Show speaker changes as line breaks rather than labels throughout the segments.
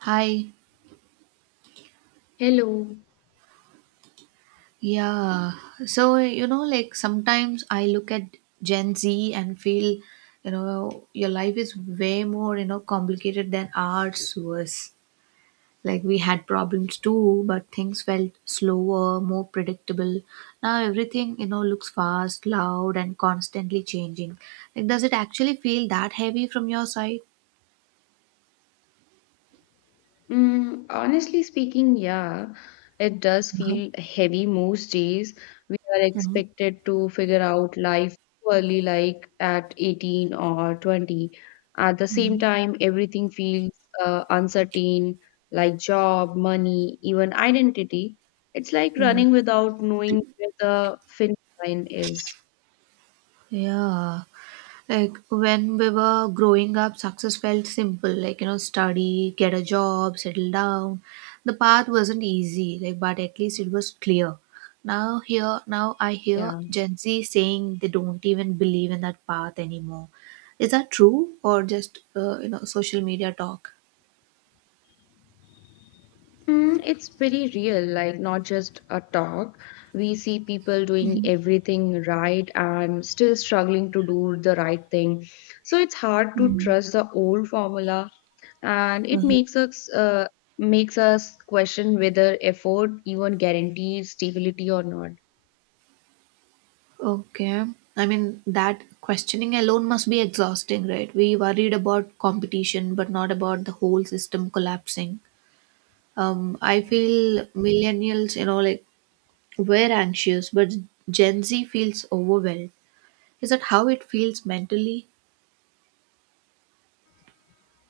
Hi.
Hello.
Yeah. So, like sometimes I look at Gen Z and feel your life is way more complicated than ours was. Like we had problems too, but things felt slower, more predictable. Now everything looks fast, loud, and constantly changing. Like, does it actually feel that heavy from your side?
Honestly speaking, yeah, it does feel heavy most days. We are
Mm-hmm.
expected to figure out life early, like at 18 or 20. At the same time, everything feels uncertain, like job, money, even identity. It's like
Mm.
running without knowing where the finish line is.
Yeah. Like when we were growing up, success felt simple, like study, get a job, settle down. The path wasn't easy, like but at least it was clear. Now here now I hear
Yeah.
Gen Z saying they don't even believe in that path anymore. Is that true or just social media talk?
It's pretty real, like not just a talk. We see people doing everything right and still struggling to do the right thing. So it's hard to
Mm.
trust the old formula, and it
Mhm.
makes us question whether effort even guarantees stability or not.
Okay. I mean, that questioning alone must be exhausting, right? We worried about competition, but not about the whole system collapsing. I feel millennials like we're anxious, but Gen Z feels overwhelmed. Is that how it feels mentally?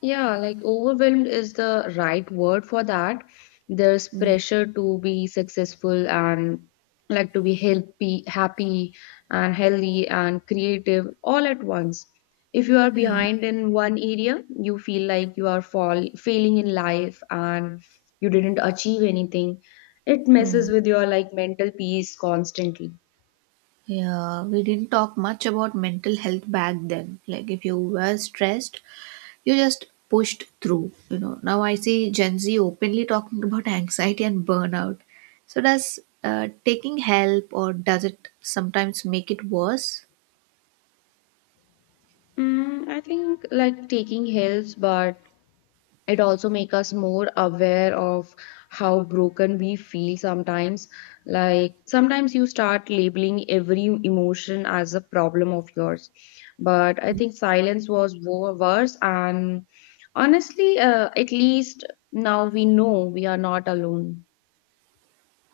Yeah, like overwhelmed is the right word for that. There's
Mm,
pressure to be successful and like to be healthy, happy and healthy and creative all at once. If you are behind in one area, you feel like you are fall failing in life and you didn't achieve anything. It messes
mm.
with your like mental peace constantly.
Yeah, we didn't talk much about mental health back then. Like, if you were stressed, you just pushed through. Now I see Gen Z openly talking about anxiety and burnout. So, does taking help or does it sometimes make it worse?
I think like taking helps, but it also make us more aware of how broken we feel sometimes, like sometimes you start labeling every emotion as a problem of yours. But I think silence was worse, and honestly, at least now we know we are not alone.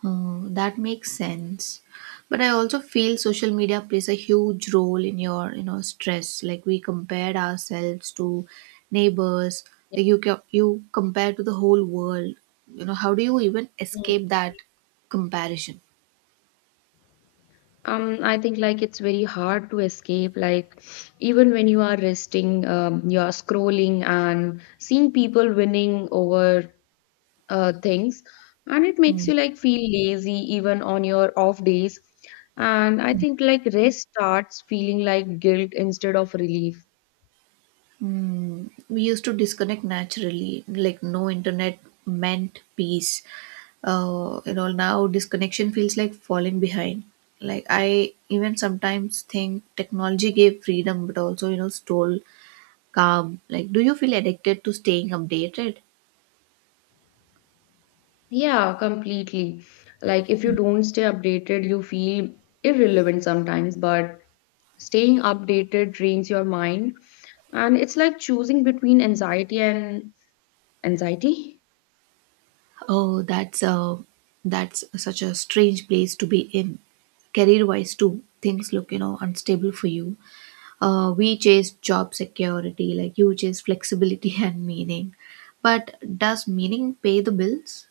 Oh, that makes sense. But I also feel social media plays a huge role in your stress. Like we compared ourselves to neighbors. Like you compare to the whole world. How do you even
Mm.
escape that comparison?
I think like it's very hard to escape. Like even when you are resting, you are scrolling and seeing people winning over things, and it makes
Hmm.
you like feel lazy even on your off days. And I think like rest starts feeling like guilt instead of relief.
We used to disconnect naturally, like no internet meant peace. Now disconnection feels like falling behind. Like I even sometimes think technology gave freedom, but also stole calm. Like, do you feel addicted to staying updated?
Yeah, completely. Like if you don't stay updated, you feel irrelevant sometimes, but staying updated drains your mind, and it's like choosing between anxiety and anxiety.
Oh, that's such a strange place to be in. Career-wise too, things look unstable for you. We chase job security, like you chase flexibility and meaning. But does meaning pay the bills?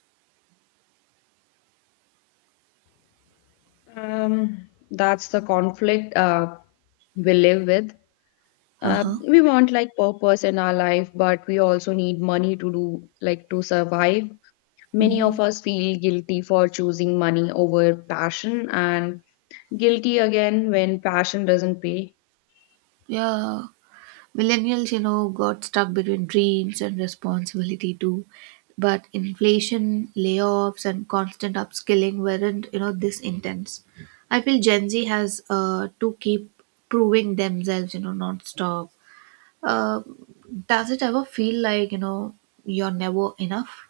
That's the conflict we live with.
Uh
uh,
huh.
we want like purpose in our life, but we also need money to do like to survive. Many of
Mm,
us feel guilty for choosing money over passion, and guilty again when passion doesn't pay.
yeah. Millennials got stuck between dreams and responsibility too. But inflation, layoffs, and constant upskilling weren't this intense. I feel Gen Z has to keep proving themselves, non-stop. Uh, does it ever feel like, you're never enough?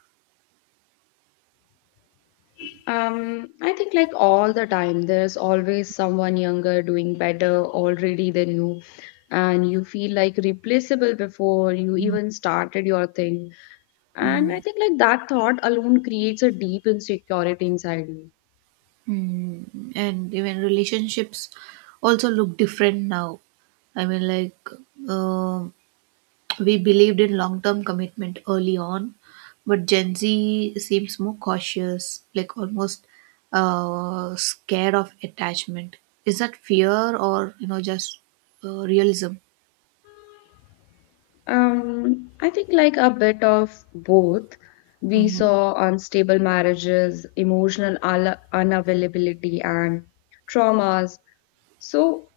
I think like all the time there's always someone younger doing better already than you, and you feel like replaceable before you even started your thing. And I think like that thought alone creates a deep insecurity inside you.
And even relationships also look different now. I mean, like, uh, we believed in long term commitment early on, but Gen Z seems more cautious, like almost scared of attachment. Is that fear or, just realism?
I think like a bit of both. We
Hmm.
saw unstable marriages, emotional unavailability, and traumas. So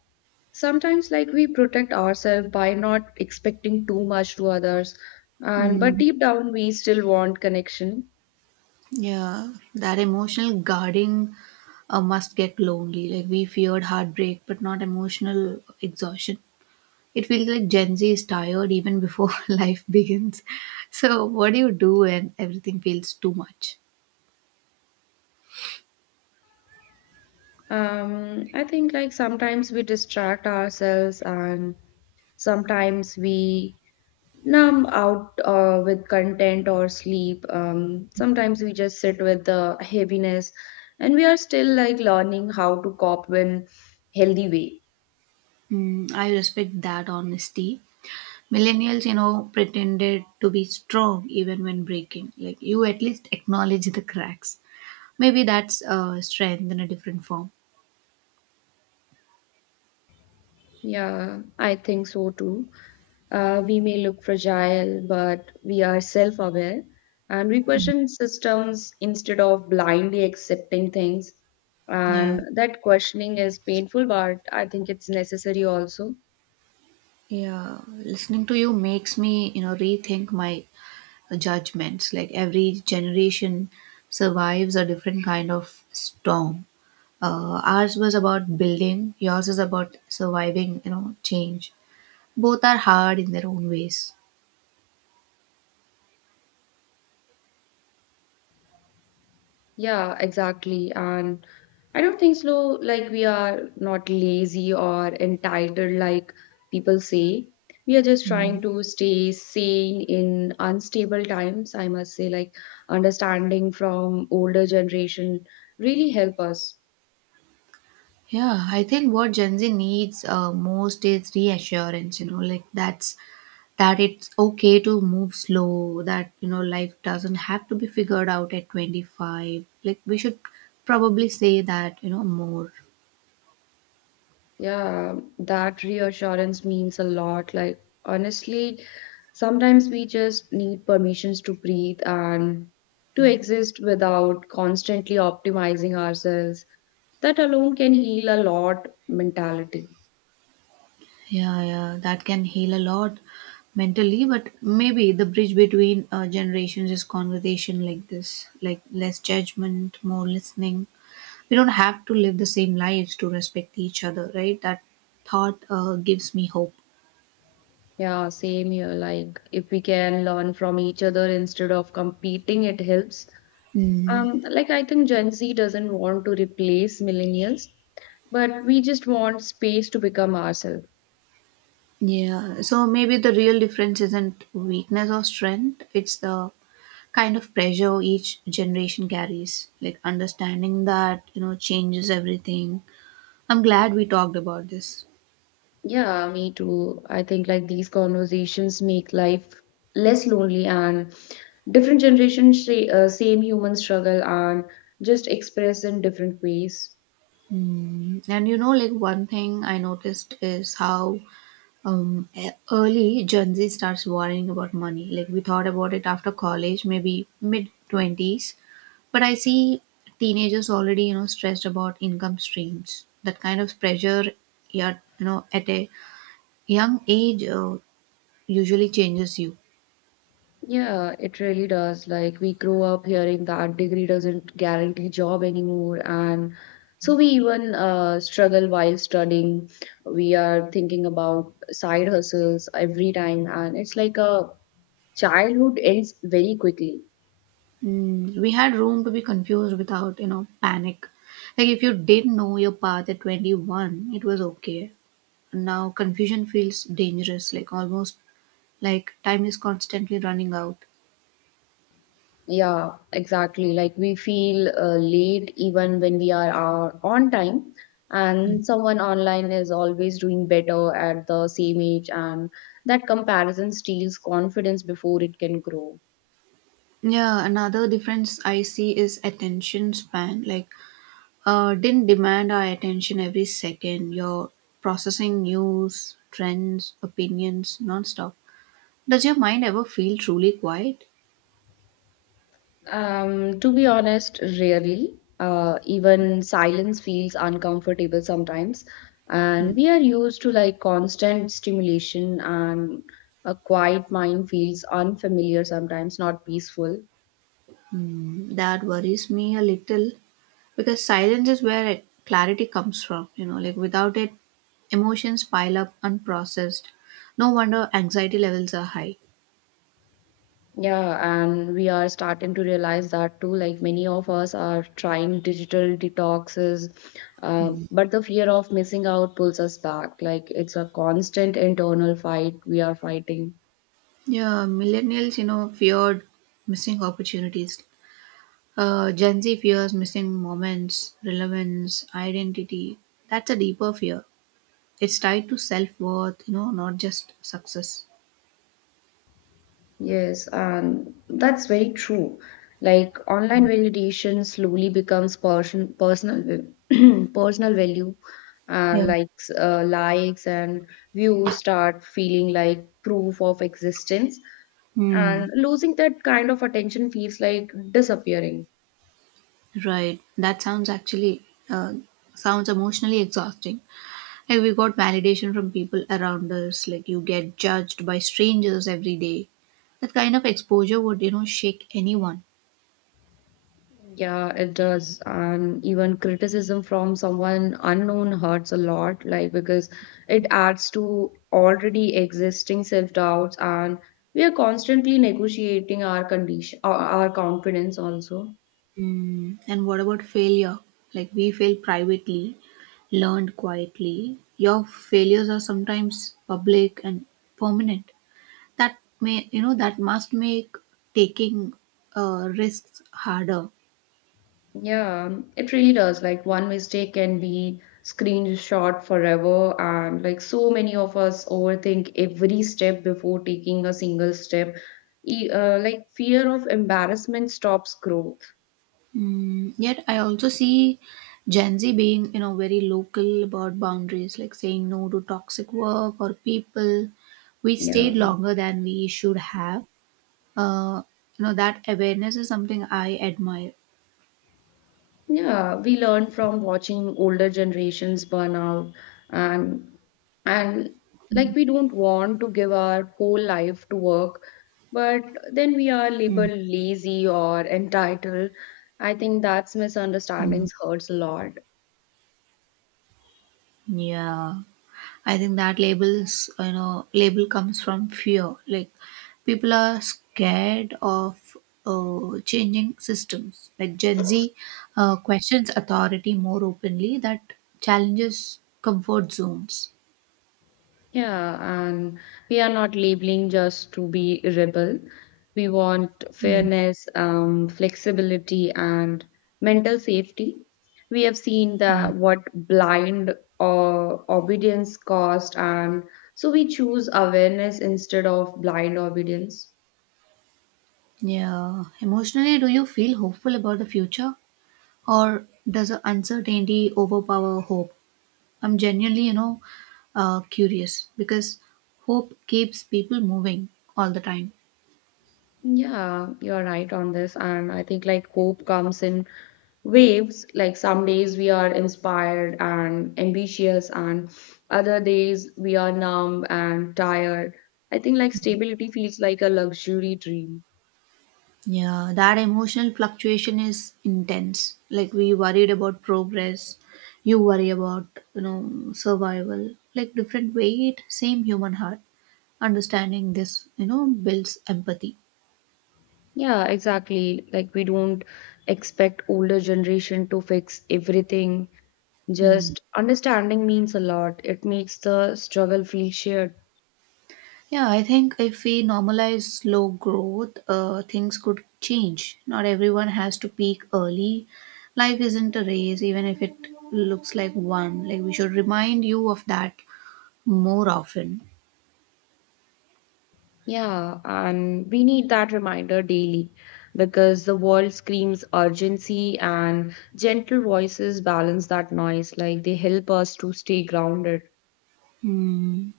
sometimes like we protect ourselves by not expecting too much to others, and but
Mm,
deep down we still want connection.
yeah, that emotional guarding must get lonely. Like we feared heartbreak, but not emotional exhaustion. It feels like Gen Z is tired even before life begins. So, what do you do when everything feels too much?
I think like sometimes we distract ourselves, and sometimes we numb out with content or sleep. Sometimes we just sit with the heaviness, and we are still like learning how to cope in healthy way.
I respect that honesty. Millennials pretended to be strong even when breaking. Like, you at least acknowledge the cracks. Maybe that's strength in a different form.
Yeah, I think so too. We may look fragile, but we are self-aware, and we question systems instead of blindly accepting things.
Yeah.
And that questioning is painful, but I think it's necessary also.
Yeah. Listening to you makes me rethink my judgments. Like every generation survives a different kind of storm. Ours was about building, yours is about surviving change. Both are hard in their own ways.
Yeah, exactly. And I don't think slow, like we are not lazy or entitled like people say. We are just
Mm.
trying to stay sane in unstable times. I must say, like understanding from older generation really help us.
Yeah, I think what Gen Z needs most is reassurance, like that it's okay to move slow, that life doesn't have to be figured out at 25. Like, we should probably say that more.
Yeah, that reassurance means a lot. Like honestly, sometimes we just need permissions to breathe and to exist without constantly optimizing ourselves. That alone can heal a lot mentality.
Yeah, yeah, that can heal a lot mentally, but maybe the bridge between generations is conversation like this, like less judgment, more listening. We don't have to live the same lives to respect each other, right? That thought gives me hope.
Yeah, same here. Like if we can learn from each other instead of competing, it helps.
Mm,
Like I think Gen Z doesn't want to replace millennials, but we just want space to become ourselves.
yeah, so maybe the real difference isn't weakness or strength, it's the kind of pressure each generation carries. Like understanding that changes everything. I'm glad we talked about this.
Yeah, me too. I think like these conversations make life less lonely, and different generations say, same human struggle, and just express in different ways.
And like one thing I noticed is how early Gen Z starts worrying about money. Like we thought about it after college, maybe mid 20s, but I see teenagers already stressed about income streams. That kind of pressure, yeah, at a young age usually changes you.
Yeah, it really does. Like we grow up hearing that degree doesn't guarantee job anymore, and so we even struggle while studying. We are thinking about side hustles every time, and it's like a childhood ends very quickly.
We had room to be confused without panic. Like if you didn't know your path at 21, it was okay. Now confusion feels dangerous, like almost like time is constantly running out.
Yeah, exactly. Like we feel late even when we are on time, and someone online is always doing better at the same age, and that comparison steals confidence before it can grow.
Yeah, another difference I see is attention span. Like, didn't demand our attention every second. You're processing news, trends, opinions nonstop. Does your mind ever feel truly quiet?
To be honest, rarely. Even silence feels uncomfortable sometimes, and we are used to like constant stimulation, and a quiet mind feels unfamiliar sometimes, not peaceful.
That worries me a little because silence is where clarity comes from, like without it emotions pile up unprocessed. No wonder anxiety levels are high.
Yeah, and we are starting to realize that too. Like many of us are trying digital detoxes, but the fear of missing out pulls us back. Like it's a constant internal fight we are fighting.
Yeah, millennials feared missing opportunities. Gen Z fears missing moments, relevance, identity. That's a deeper fear. It's tied to self-worth, not just success.
Yes, and that's very true. Like online validation slowly becomes personal personal value. Uh,
Yeah.
likes, uh, likes, and views start feeling like proof of existence. And
Hmm.
losing that kind of attention feels like disappearing.
Right. That sounds actually sounds emotionally exhausting. Like we got validation from people around us. Like you get judged by strangers every day. That kind of exposure would shake anyone.
Yeah, it does. And even criticism from someone unknown hurts a lot, like because it adds to already existing self-doubts, and we are constantly negotiating our condition, our confidence also.
Mm. And what about failure? Like we fail privately, learned quietly. Your failures are sometimes public and permanent. That may you know that must make taking risks harder.
Yeah, it really does. Like one mistake can be screenshot forever, and like so many of us overthink every step before taking a single step. Like fear of embarrassment stops growth.
Yet I also see Gen Z being very local about boundaries, like saying no to toxic work or people. We stayed
Yeah.
longer than we should have. Uh, that awareness is something I admire.
Yeah, we learn from watching older generations burn out and and like we don't want to give our whole life to work, but then we are
Mm.
labeled lazy or entitled. I think that's misunderstandings hurts a lot.
Yeah, I think that label comes from fear. Like people are scared of changing systems. Like Gen Z questions authority more openly. That challenges comfort zones.
Yeah, and we are not labeling just to be rebel. We want
Mm.
fairness, flexibility, and mental safety. We have seen
Mm.
that what blind uh, obedience cost, and so we choose awareness instead of blind obedience.
Yeah. Emotionally, do you feel hopeful about the future, or does uncertainty overpower hope? I'm genuinely curious because hope keeps people moving all the time.
Yeah, you're right on this. And I think like hope comes in waves. Like some days we are inspired and ambitious, and other days we are numb and tired. I think like stability feels like a luxury dream.
Yeah, that emotional fluctuation is intense. Like we worried about progress, you worry about you know survival. Like different weight, same human heart. Understanding this builds empathy.
Yeah, exactly. Like we don't expect older generation to fix everything. Just understanding means a lot. It makes the struggle feel shared.
Yeah, I think if we normalize slow growth, things could change. Not everyone has to peak early. Life isn't a race, even if it looks like one. Like, we should remind you of that more often.
Yeah, and we need that reminder daily because the world screams urgency, and gentle voices balance that noise, like they help us to stay grounded.
Hmm.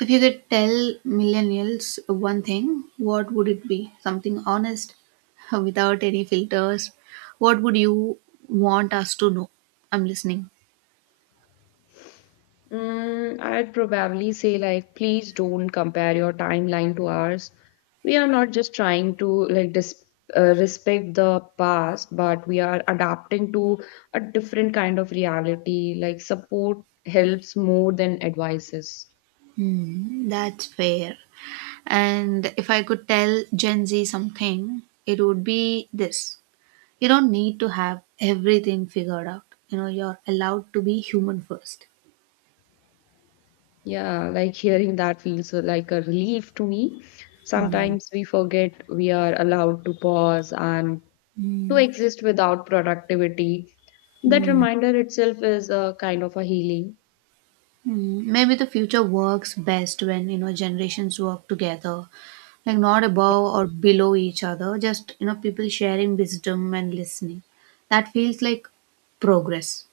If you could tell millennials one thing, what would it be? Something honest, without any filters. What would you want us to know? I'm listening.
I'd probably say, like, please don't compare your timeline to ours. We are not just trying to like dis respect the past, but we are adapting to a different kind of reality. Like, support helps more than advices.
Hmm, that's fair. And if I could tell Gen Z something, it would be this. You don't need to have everything figured out. You're allowed to be human first.
Yeah, like hearing that feels like a relief to me.
Hmm,
Sometimes we forget we are allowed to pause and to
hmm,
exist without productivity. That
hmm,
reminder itself is a kind of a healing.
hmm. Maybe the future works best when generations work together. Like not above or below each other, just people sharing wisdom and listening. That feels like progress.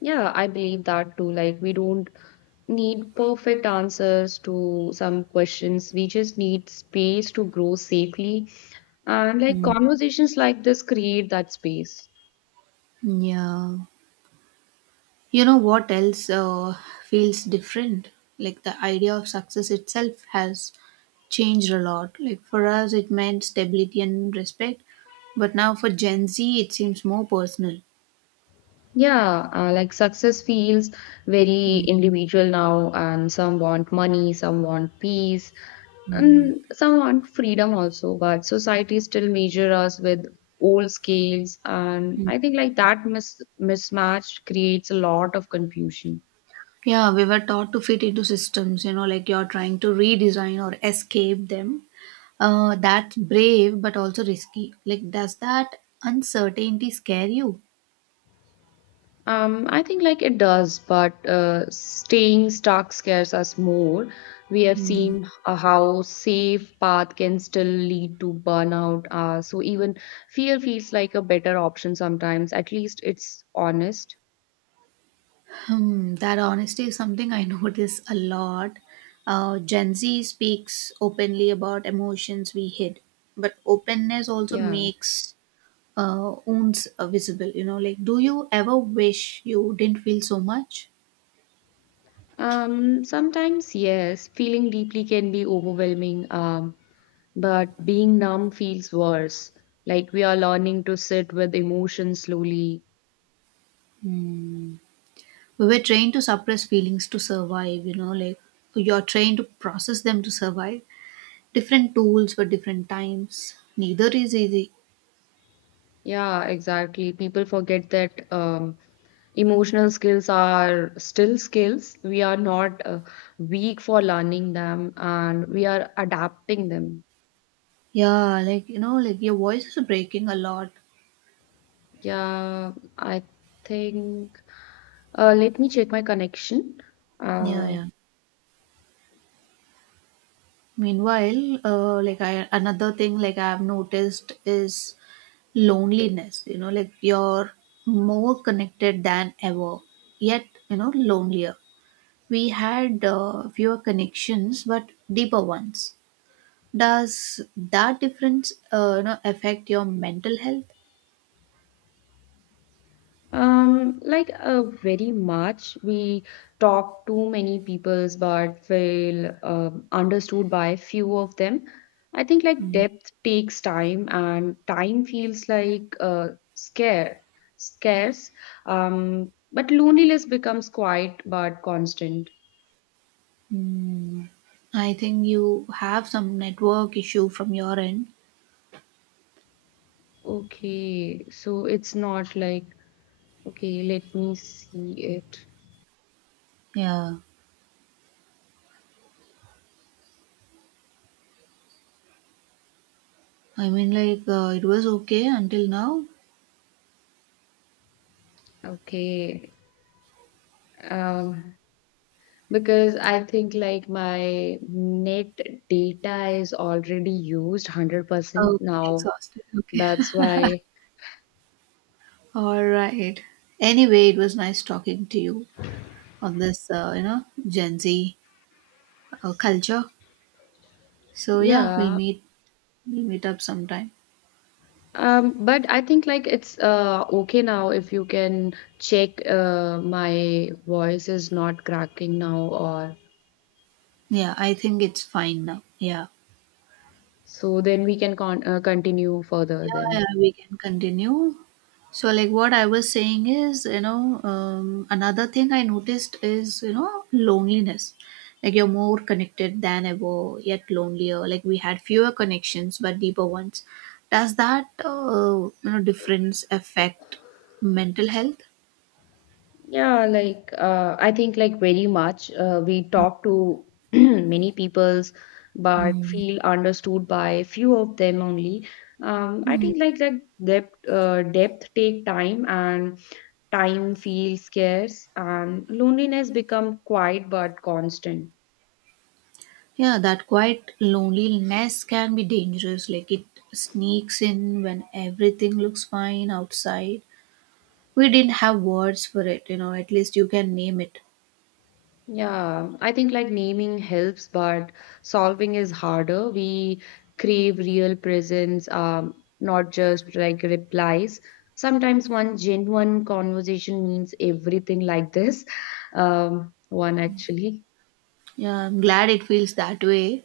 Yeah, I believe that too. Like, we don't need perfect answers to some questions. We just need space to grow safely. And like
Hmm.
conversations like this create that space.
Yeah. You know what else feels different? Like the idea of success itself has changed a lot. Like for us, it meant stability and respect, but now for Gen Z, it seems more personal.
Yeah, like success feels very
Mm.
individual now, and some want money, some want peace, and some want freedom also. But society still measure us with old scales, and I think like that mismatch creates a lot of confusion.
Yeah, we were taught to fit into systems like you're trying to redesign or escape them. That's brave, but also risky. Like, does that uncertainty scare you?
I think like it does, but staying stuck scares us more. We have
Mm.
seen how safe path can still lead to burnout. So even fear feels like a better option sometimes. At least it's honest.
Hmm, that honesty is something I notice a lot. Gen Z speaks openly about emotions we hid, but openness also
Yeah.
makes wounds visible. Like, do you ever wish you didn't feel so much?
Sometimes yes, feeling deeply can be overwhelming. But being numb feels worse. Like we are learning to sit with emotion slowly.
We were trained to suppress feelings to survive, like, you're trained to process them to survive. Different tools for different times. Neither is easy.
Yeah, exactly. People forget that. Emotional skills are still skills we are not weak for learning them, and we are adapting them.
Yeah, like, like, your voice is breaking a lot.
Yeah, I think let me check my connection.
Yeah,
uh,
yeah. Meanwhile, like I another thing like I've noticed is loneliness. You know, like you're more connected than ever, yet lonelier. We had fewer connections, but deeper ones. Does that difference affect your mental health?
Um, like uh, very much. We talk to many peoples but feel understood by few of them. I think like depth takes time and time feels like scare, scarce. But loneliness becomes quiet but constant.
Mm, I think you have some network issue from your end.
Okay, so it's not like, okay, let me see it.
Yeah, I mean, like it was okay until now.
Okay. Um, Because I think like my net data is already used 100%
Okay,
now.
exhausted. Okay.
That's why,
All right. Anyway, it was nice talking to you on this, Gen Z culture. So yeah, we'll
yeah.
meet. We'll meet up sometime.
But I think like it's okay now if you can check my voice is not cracking now, or
Yeah, I think it's fine now. Yeah.
so then we can continue further
Yeah,
then.
yeah, we can continue. So, like what I was saying is, another thing I noticed is loneliness. Like you're more connected than ever, yet lonelier. Like we had fewer connections, but deeper ones. Does that difference affect mental health?
Yeah, like I think like very much. We talk to many peoples, but feel understood by few of them only. I
Hmm.
think like depth take time, and time feels scarce, and loneliness become quiet but constant.
Yeah, that quiet loneliness can be dangerous. Like it sneaks in when everything looks fine outside. We didn't have words for it. At least you can name it.
Yeah, I think like naming helps, but solving is harder. We crave real presence, not just like replies. Sometimes one genuine conversation means everything like this. One actually.
Yeah, I'm glad it feels that way.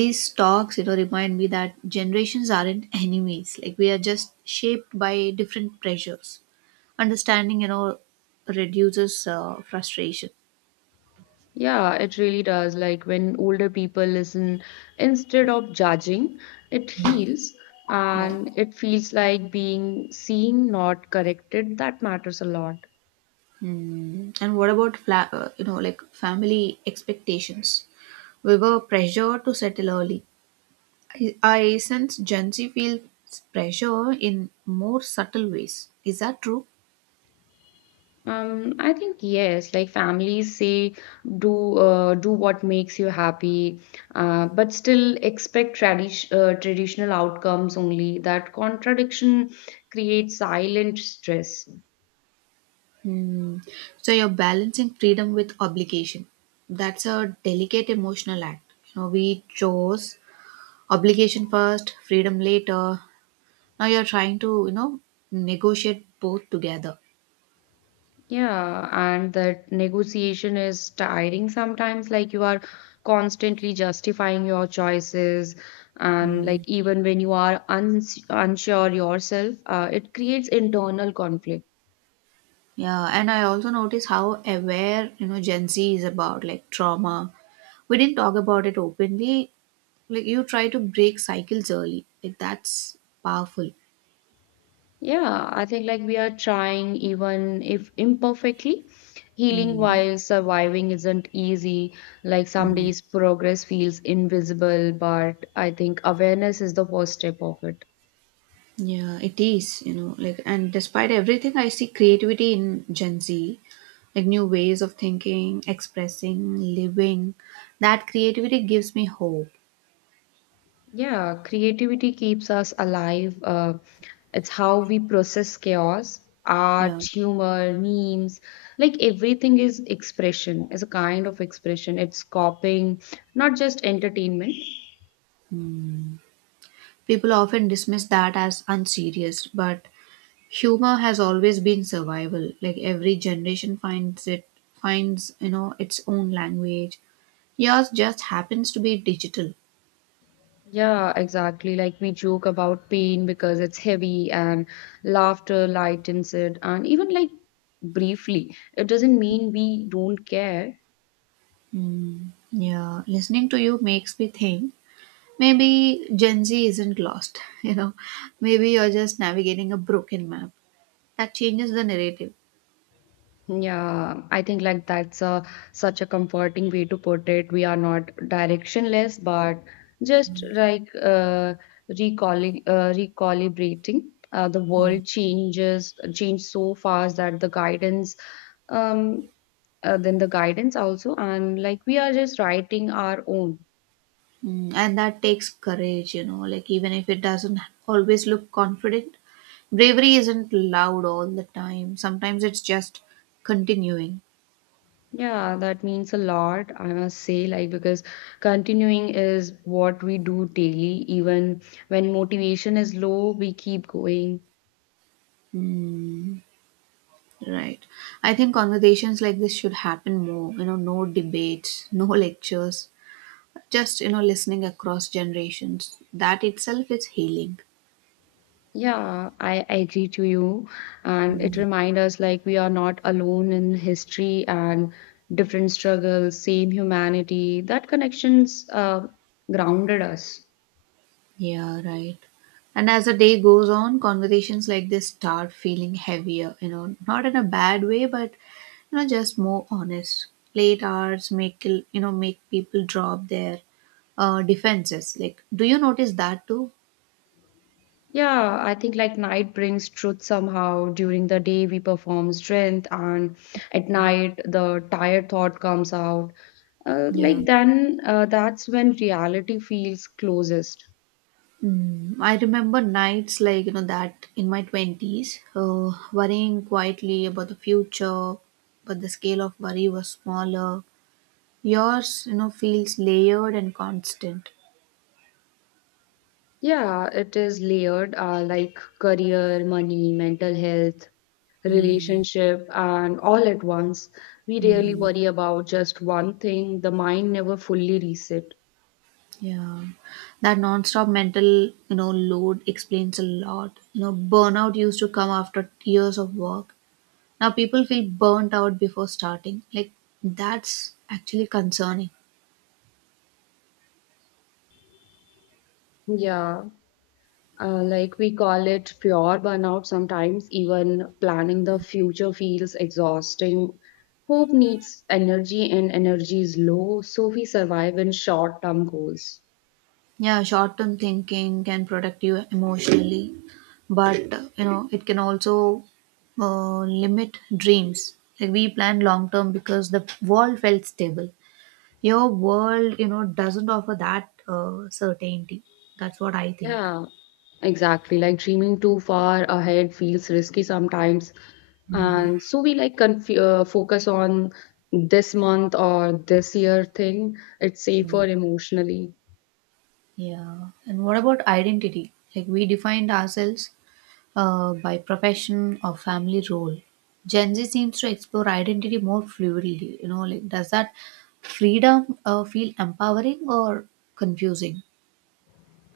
These talks remind me that generations aren't enemies. Like we are just shaped by different pressures. Understanding reduces frustration.
Yeah, it really does. Like when older people listen instead of judging, it heals
Yeah.
and it feels like being seen, not corrected. That matters a lot.
Hmm. And what about like family expectations? We were pressured to settle early. I sense Gen Z feels pressure in more subtle ways. Is that true?
I think yes, like families say, do what makes you happy, but still expect traditional outcomes only. That contradiction creates silent stress.
Hmm. So you're balancing freedom with obligation. That's a delicate emotional act. We chose obligation first, freedom later. Now you're trying to negotiate both together.
Yeah, and that negotiation is tiring sometimes, like you are constantly justifying your choices, and like even when you are unsure yourself, it creates internal conflict.
Yeah, and I also notice how aware Gen Z is about like trauma. We didn't talk about it openly. Like you try to break cycles early. Like that's powerful.
Yeah, I think like we are trying, even if imperfectly. Healing
Hmm.
while surviving isn't easy. Like some days, progress feels invisible, but I think awareness is the first step of it.
Yeah, it is like, and despite everything, I see creativity in Gen Z, like new ways of thinking, expressing, living. That creativity gives me hope.
Yeah, creativity keeps us alive. It's how we process chaos.
Yeah.
Art, humor, memes, like everything is expression, is a kind of expression. It's copying, not just entertainment.
People often dismiss that as unserious, but humor has always been survival. Like every generation finds its own language. Yours just happens to be digital.
Yeah, exactly. Like we joke about pain because it's heavy, and laughter lightens it. And even like briefly, it doesn't mean we don't care.
Mm, yeah, listening to you makes me think maybe Gen Z isn't lost, . Maybe you're just navigating a broken map. That changes the narrative.
Yeah, I think like that's a such a comforting way to put it. We are not directionless, but just like recalibrating. The world change so fast that the guidance um then the guidance also, and like we are just writing our own.
And that takes courage, like even if it doesn't always look confident. Bravery isn't loud all the time. Sometimes it's just continuing.
Yeah, that means a lot, I must say, like because continuing is what we do daily, even when motivation is low, we keep going.
Mm, right. I think conversations like this should happen more, no debates, no lectures, just, listening across generations. That itself is healing.
Yeah, I agree to you, and it
Mm.
reminds us like we are not alone in history, and different struggles, same humanity, that connections grounded us.
Yeah, right. And as the day goes on, conversations like this start feeling heavier, not in a bad way, but just more honest. Late hours make you know make people drop their defenses. Like, do you notice that too?
Yeah, I think like night brings truth somehow. During the day, we perform strength, and at night, the tired thought comes out. Uh,
Yeah.
like that's when reality feels closest.
I remember nights like that in my twenties, worrying quietly about the future, but the scale of worry was smaller. Yours feels layered and constant.
Yeah, it is layered, like career, money, mental health, relationship, and all at once. We rarely worry about just one thing. The mind never fully reset.
Yeah, that non-stop mental load explains a lot. Burnout used to come after years of work. Now people feel burnt out before starting. Like that's actually concerning.
Yeah. Like we call it pure burnout sometimes, even planning the future feels exhausting. Hope needs energy, and energy is low, so we survive in short term goals.
Yeah, short-term thinking can protect you emotionally, but it can also limit dreams. Like we plan long-term because the world felt stable. Your world doesn't offer that certainty. That's what I think.
Yeah, exactly. Like dreaming too far ahead feels risky sometimes. And so we like conf focus on this month or this year thing. It's safer emotionally.
Yeah. And what about identity? Like we defined ourselves by profession or family role. Gen Z seems to explore identity more fluidly. Like does that freedom feel empowering or confusing?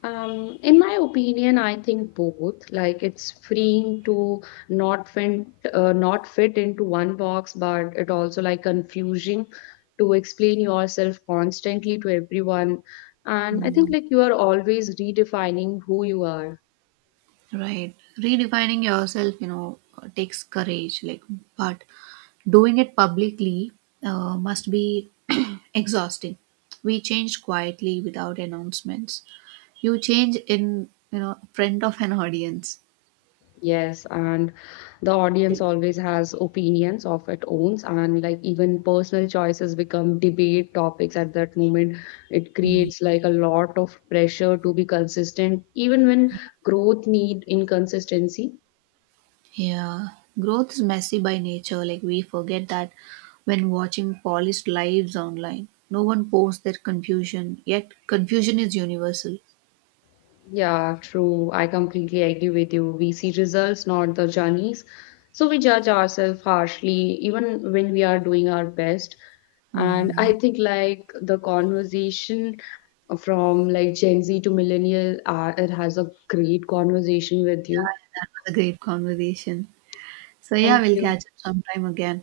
In my opinion, I think both. Like it's freeing to not fit, not fit into one box, but it also like confusing to explain yourself constantly to everyone. And I think
Mm,
like you are always redefining who you are.
right. Redefining yourself, takes courage. Like, but doing it publicly must be exhausting. We changed quietly without announcements. You change in front of an audience.
Yes, and the audience always has opinions of its own, and like even personal choices become debate topics at that moment. It creates like a lot of pressure to be consistent, even when growth need inconsistency.
Yeah, growth is messy by nature. Like, we forget that when watching polished lives online. No one posts their confusion, yet, confusion is universal.
Yeah, true. I completely agree with you. We see results, not the journeys. So we judge ourselves harshly, even when we are doing our best. And
Hmm,
I think like the conversation from like Gen Z to millennial. It has a great conversation with you.
that was a great conversation. So yeah,
Thank
we'll
you.
catch up sometime again.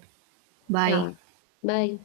Bye.
Yeah. Bye.